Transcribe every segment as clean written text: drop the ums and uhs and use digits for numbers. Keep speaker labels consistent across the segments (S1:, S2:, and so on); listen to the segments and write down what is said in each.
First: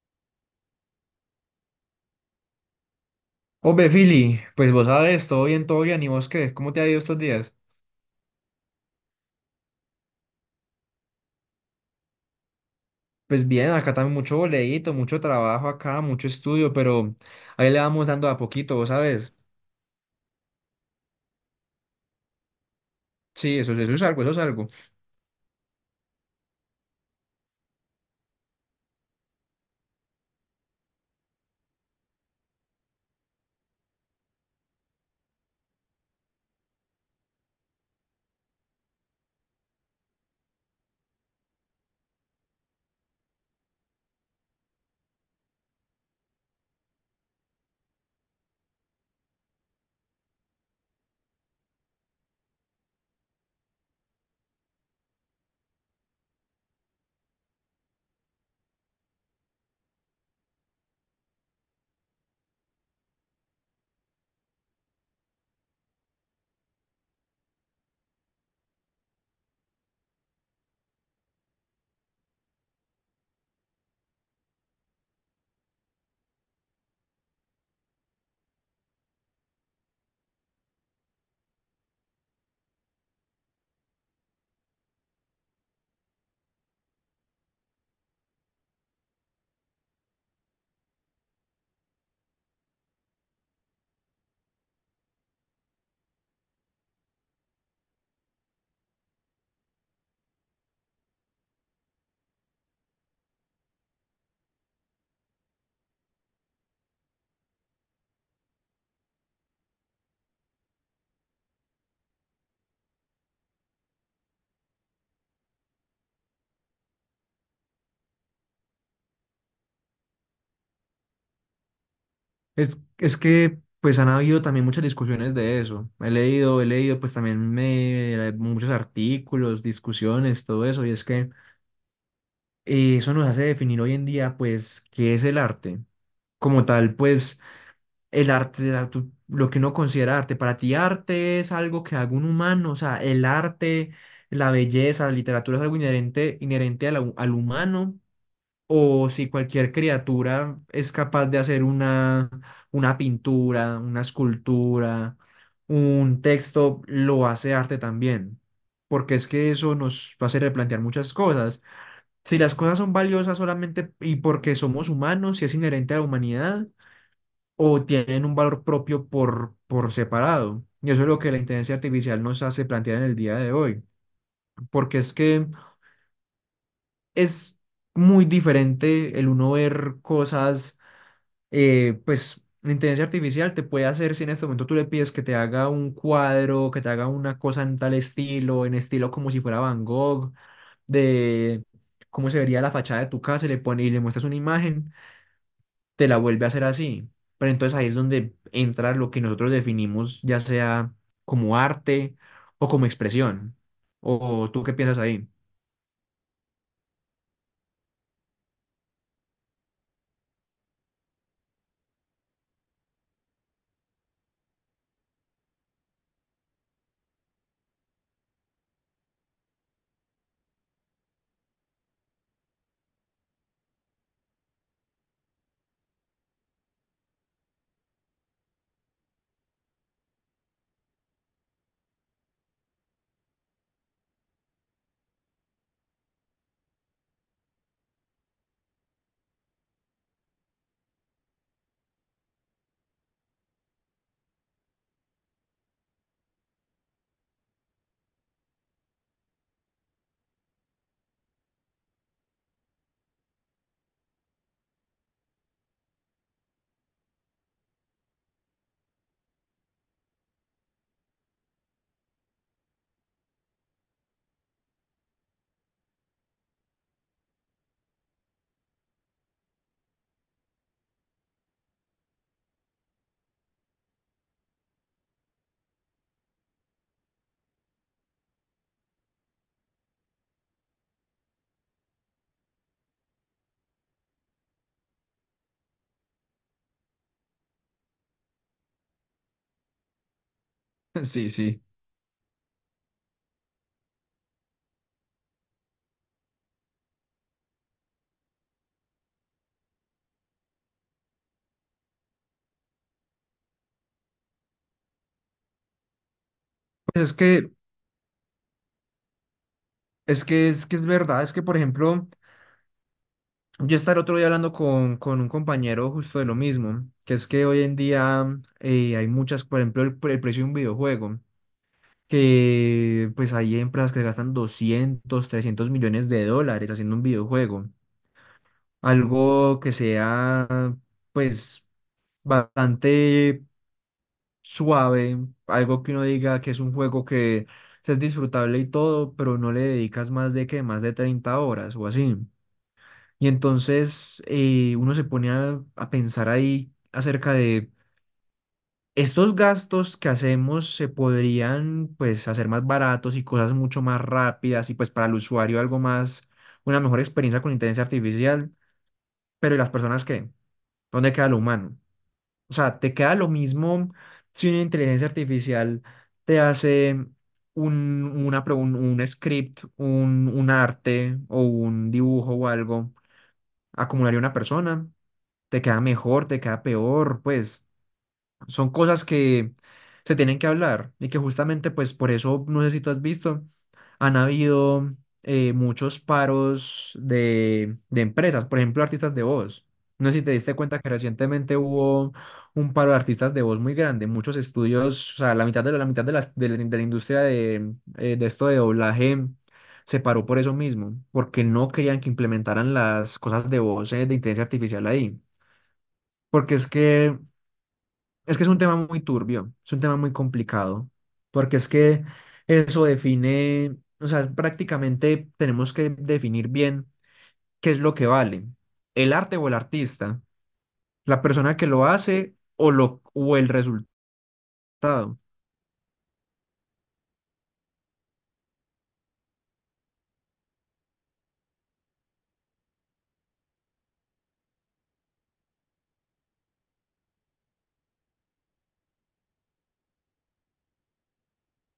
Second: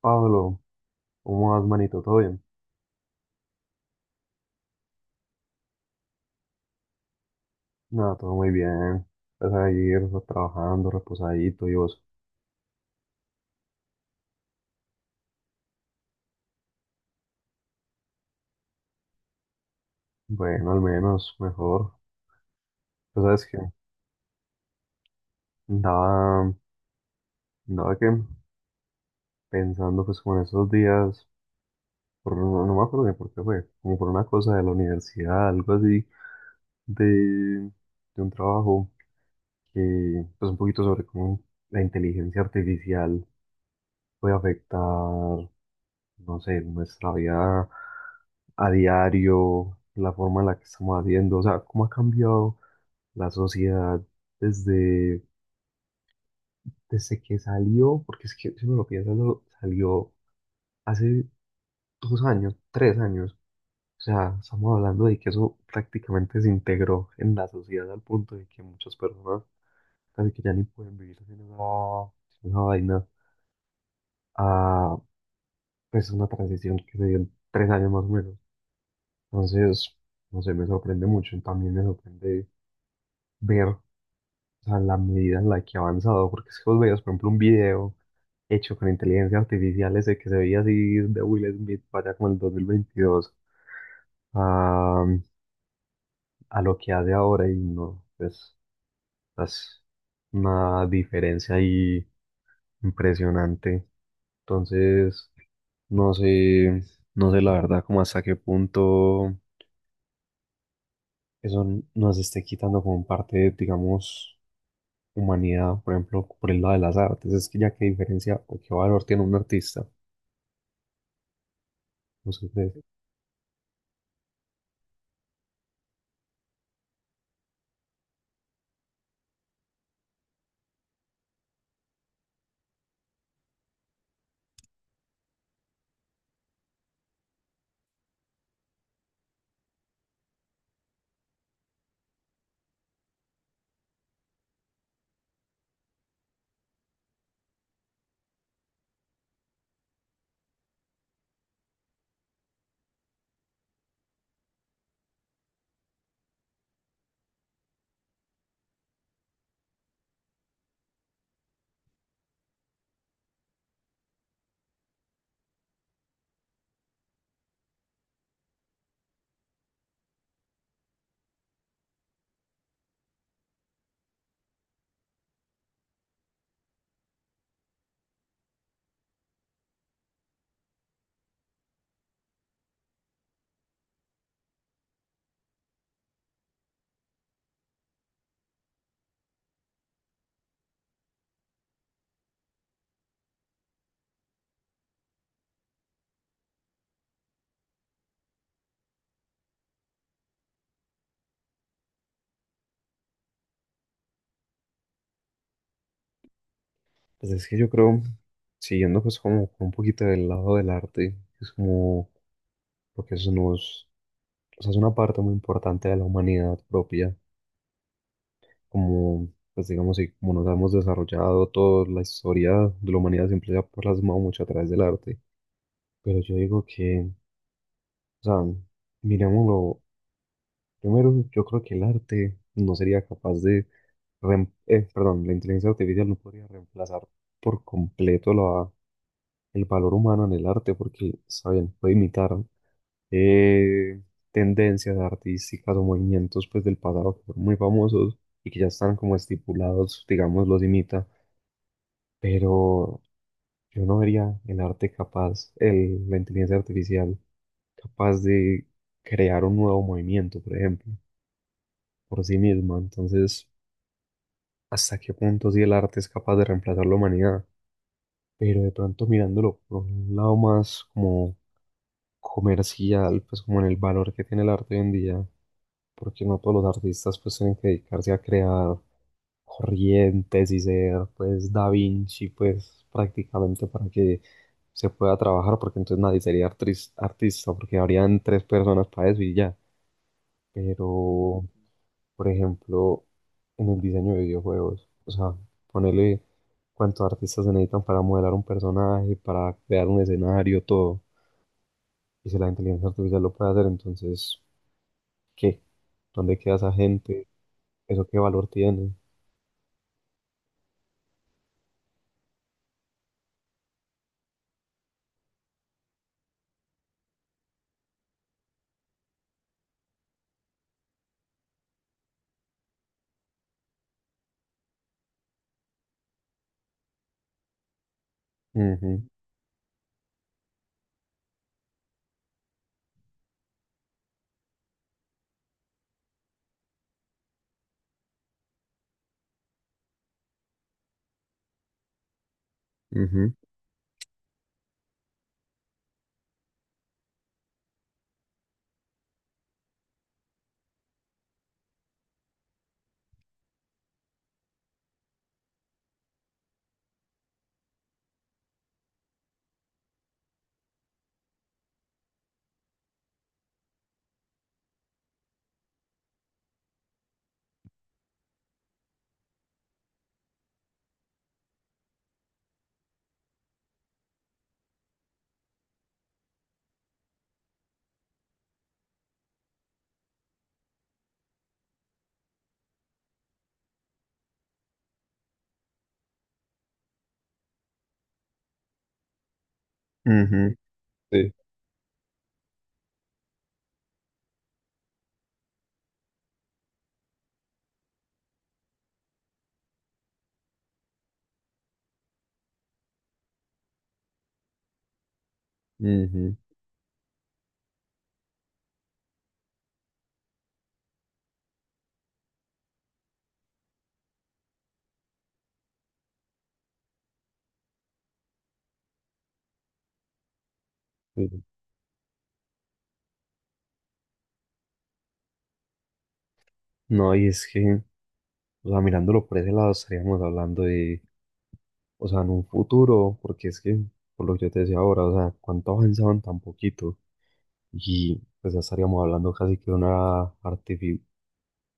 S1: Pablo, ¿cómo vas, manito? ¿Todo bien?
S2: Obe, Fili, pues vos sabes, todo bien, ¿y vos qué? ¿Cómo te ha ido estos días?
S1: Nada, todo muy bien. Pues ahí, pues, trabajando, reposadito y vos.
S2: Pues bien, acá también mucho boleíto, mucho trabajo acá, mucho estudio, pero ahí le vamos dando a poquito, vos sabes.
S1: Bueno, al menos, mejor. Pues sabes que
S2: Sí, eso es algo, eso es algo.
S1: andaba, andaba que pensando pues como en esos días, no, no me acuerdo bien por qué fue, como por una cosa de la universidad, algo así, de, de un trabajo que, pues un poquito sobre cómo la inteligencia artificial puede afectar no sé, nuestra vida a diario, la forma en la que estamos haciendo, o sea, cómo ha cambiado la sociedad desde, desde que salió, porque es que si uno lo piensa, salió hace 2 años, 3 años, o sea, estamos hablando de que eso prácticamente se integró en la sociedad al punto de que muchas personas casi que ya ni pueden vivir sin esa vaina, a pues una transición que se dio en 3 años más o menos. Entonces, no sé, me sorprende mucho, y también me sorprende ver, o sea, la medida en la que ha avanzado, porque es que vos veías, por ejemplo, un video hecho con inteligencia artificial ese que se veía así de Will Smith para allá como el 2022 a, a lo que hace ahora y no, pues, es una diferencia ahí impresionante. Entonces, no sé, no sé la verdad como hasta qué punto eso nos esté quitando como parte, digamos, humanidad, por ejemplo, por el lado de las artes, es que ya qué diferencia o qué valor tiene un artista, no sé ustedes.
S2: Es que pues han habido también muchas discusiones de eso. He leído pues también muchos artículos, discusiones, todo eso, y es que eso nos hace definir hoy en día pues qué es el arte. Como tal, pues el arte, lo que uno considera arte. Para ti, arte es algo que haga un humano, o sea, el arte, la belleza, la literatura es algo inherente, inherente a humano, o si cualquier criatura es capaz de hacer una pintura, una escultura, un texto, lo hace arte también. Porque es que eso nos va a hacer replantear muchas cosas. Si las cosas son valiosas solamente y porque somos humanos, si es inherente a la humanidad, o tienen un valor propio por separado. Y eso es lo que la inteligencia artificial nos hace plantear en el día de hoy, porque es que es muy diferente el uno ver cosas, pues la inteligencia artificial te puede hacer, si en este momento tú le pides que te haga un cuadro, que te haga una cosa en tal estilo, en estilo como si fuera Van Gogh, de cómo se vería la fachada de tu casa, y le pone y le muestras una imagen. Te la vuelve a hacer así. Pero entonces ahí es donde entra lo que nosotros definimos, ya sea como arte o como expresión. ¿O tú qué piensas ahí?
S1: Pues es que yo creo, siguiendo pues como un poquito del lado del arte, es como, porque eso nos, o sea, es una parte muy importante de la humanidad propia, como, pues digamos, y como nos hemos desarrollado toda la historia de la humanidad siempre se ha plasmado mucho a través del arte, pero yo digo que, o sea, miremoslo, primero yo creo que el arte no sería capaz de perdón, la inteligencia artificial no podría reemplazar por completo el valor humano en el arte porque, saben, puede imitar eh, tendencias artísticas o movimientos pues, del pasado que fueron muy famosos y que ya están como estipulados, digamos, los imita, pero yo no vería el arte capaz, la inteligencia artificial capaz de crear un nuevo movimiento, por ejemplo, por sí misma. Entonces, ¿hasta qué punto si el arte es capaz de reemplazar la humanidad? Pero de pronto mirándolo por un lado más como comercial, pues como en el valor que tiene el arte hoy en día, porque no todos los artistas pues tienen que dedicarse a crear corrientes y ser pues Da Vinci pues prácticamente para que se pueda trabajar, porque entonces nadie sería artista, porque habrían tres personas para eso y ya,
S2: Sí,
S1: pero
S2: sí.
S1: por ejemplo, en el diseño de videojuegos. O sea, ponerle cuántos artistas se necesitan para modelar un personaje, para crear un escenario, todo. Y si la inteligencia artificial lo puede hacer, entonces, ¿qué? ¿Dónde queda esa
S2: Pues es
S1: gente?
S2: que,
S1: ¿Eso qué valor tiene?
S2: es que, es que es verdad, es que por ejemplo, yo estaba el otro día hablando con un compañero justo de lo mismo, que es que hoy en día hay muchas, por ejemplo, el precio de un videojuego, que pues hay empresas que gastan 200, 300 millones de dólares haciendo un videojuego.
S1: Ujú,
S2: Algo que sea pues bastante suave, algo que uno diga que es un juego que sí es disfrutable y todo, pero no le dedicas más de que más de 30 horas o así. Y
S1: ujú,
S2: entonces uno se pone a pensar ahí acerca de estos gastos que hacemos se podrían pues hacer más baratos y cosas mucho más rápidas y pues para el usuario algo más, una mejor experiencia con inteligencia artificial, pero ¿y las personas qué? ¿Dónde queda lo humano? O sea, te queda lo mismo si una inteligencia artificial te hace un, una un script, un arte o un dibujo o algo, acumularía una persona, te queda mejor, te queda peor, pues son cosas que se tienen que hablar y que justamente pues por eso, no sé si tú has visto, han habido muchos paros de empresas, por ejemplo, artistas de voz. No sé si te
S1: ujú,
S2: diste cuenta que
S1: sí,
S2: recientemente hubo un paro de artistas de voz muy grande, muchos estudios, o sea, la mitad de la industria de esto de doblaje se paró por eso mismo, porque no querían que implementaran las cosas de voz de inteligencia artificial ahí.
S1: ujú,
S2: Porque es que es un tema muy turbio, es un tema muy complicado, porque es que eso define, o sea, prácticamente tenemos que definir bien qué es lo que vale, el arte o el artista, la
S1: sí.
S2: persona que lo hace o, lo, o el resultado.
S1: No, y es que, o sea, mirándolo por ese lado, estaríamos hablando de, o sea, en un futuro, porque es que, por lo que yo te decía ahora, o sea, cuánto avanzaban tan poquito. Y pues ya estaríamos hablando casi que de una artificial,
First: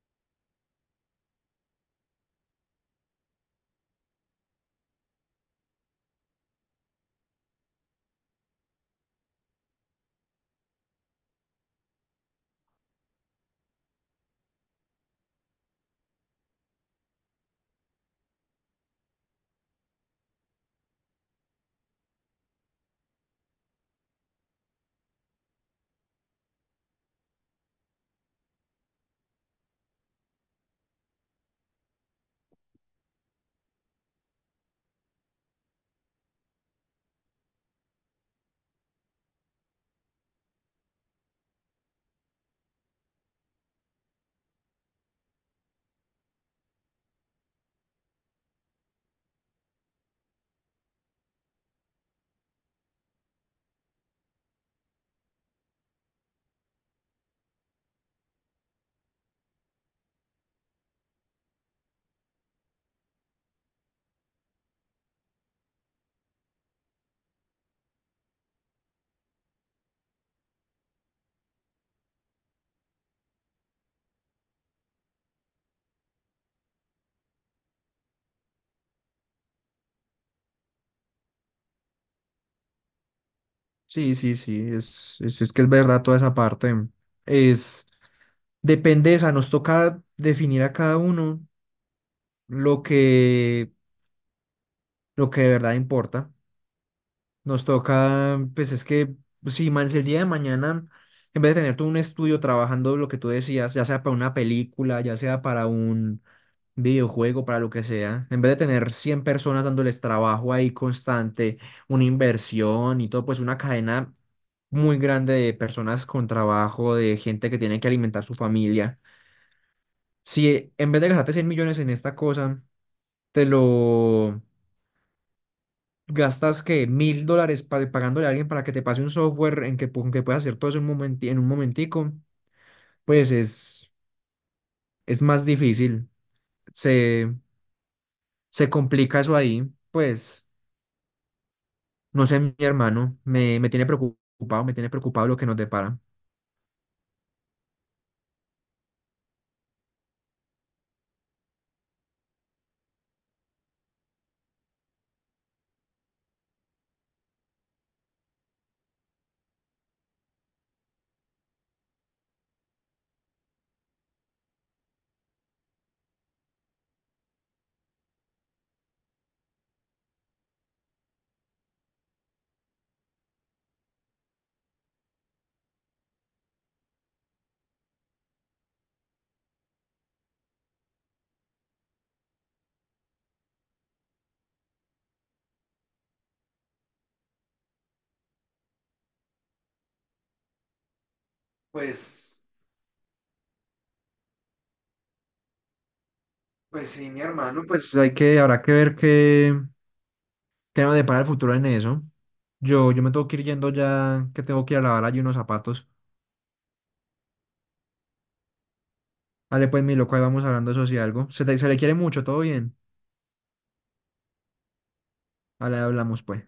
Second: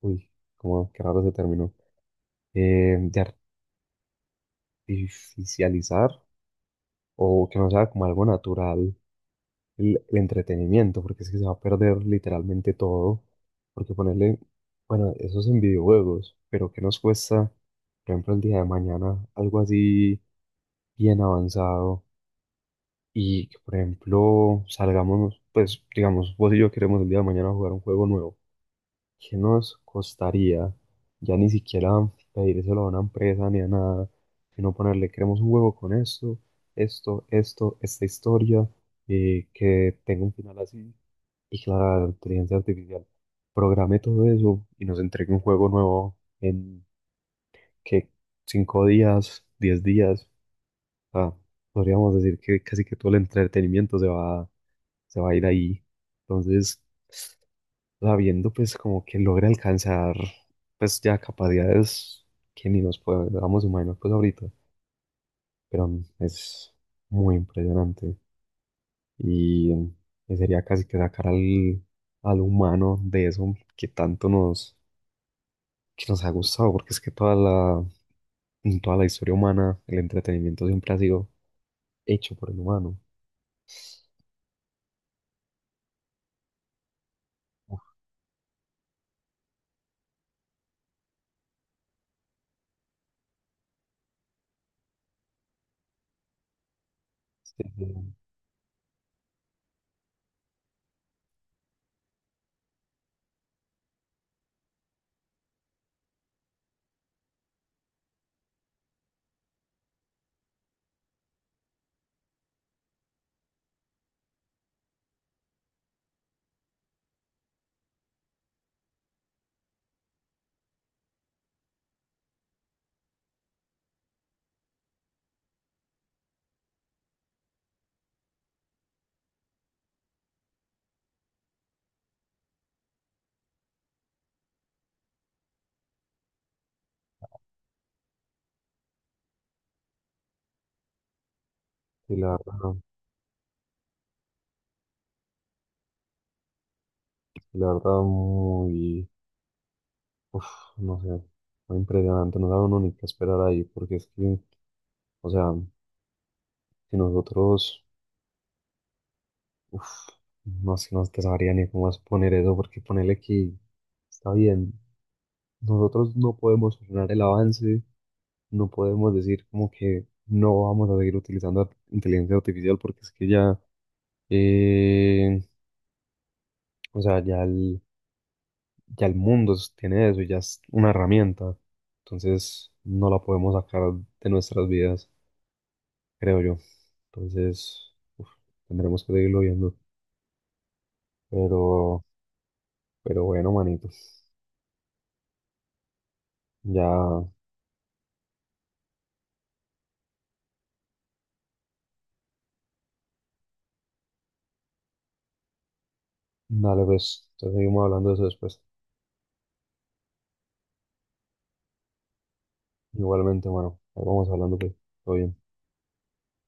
S1: uy, como que raro se terminó, de artificializar o que no sea como algo natural el entretenimiento, porque es que se va a perder literalmente todo, porque ponerle, bueno, eso es en videojuegos, pero ¿qué nos cuesta, por ejemplo, el día de mañana algo así bien avanzado y que, por ejemplo, salgamos, pues digamos, vos y yo queremos el día de mañana jugar un juego nuevo? ¿Qué nos costaría? Ya ni siquiera pedírselo a una empresa ni a nada, sino ponerle, queremos un juego con esto, esto, esto, esta historia, que tenga un final así, y que la inteligencia artificial programe todo eso y nos entregue un juego nuevo en que 5 días, 10 días. O sea, podríamos decir que casi que todo el entretenimiento se va a ir ahí. Entonces, sabiendo pues como que logra alcanzar pues ya capacidades que ni nos podamos imaginar pues ahorita, pero es muy impresionante y y sería casi que sacar al humano de eso que tanto nos, que nos ha gustado, porque es que en toda la historia humana el entretenimiento siempre ha sido hecho por el humano.
S2: Sí, sí, sí, es que es verdad toda esa parte. Es, depende, o sea, nos toca definir a cada uno lo que, lo que de verdad importa.
S1: Sí,
S2: Nos
S1: sí,
S2: toca, pues es que, si man, si el día de mañana, en vez de tener todo un estudio trabajando lo que tú decías, ya sea para una película, ya sea para un videojuego, para lo que sea, en vez de tener 100 personas dándoles trabajo ahí constante, una inversión y todo, pues una cadena muy grande de personas con trabajo, de gente que tiene que alimentar su familia. Si en vez de gastarte 100 millones en esta cosa, te lo gastas que 1.000 dólares pagándole a alguien para que te pase un software en que, que puedas hacer todo eso en un en un momentico, pues es más difícil. Se, se complica eso ahí. Pues,
S1: sí,
S2: no
S1: la
S2: sé, mi
S1: verdad,
S2: hermano, me tiene preocupado lo que nos depara.
S1: sí, la verdad muy, uf, no sé, muy impresionante, no sabe uno ni qué esperar ahí, porque es que o sea, si nosotros, uf, no sé, no te sabría ni cómo exponer eso, porque ponerle que está bien. Nosotros no podemos frenar el avance, no podemos decir como que no vamos a seguir utilizando inteligencia artificial, porque es que ya, eh, o sea, ya el mundo tiene eso, ya es una herramienta. Entonces, no la podemos sacar de nuestras vidas, creo yo. Entonces, uf, tendremos que seguirlo viendo, pero.
S2: Pues,
S1: Pero bueno, manitos.
S2: pues sí, mi
S1: Ya,
S2: hermano, pues hay que, habrá que ver qué, qué nos depara el futuro en eso. Yo me tengo que ir yendo ya, que tengo que ir a lavar allí unos zapatos.
S1: dale pues. Entonces seguimos hablando de eso después.
S2: Dale, pues, mi loco, ahí vamos hablando eso si algo. Se le quiere mucho, todo bien.
S1: Igualmente, mano. Ahí vamos hablando pues. Todo bien.
S2: Ahora hablamos, pues.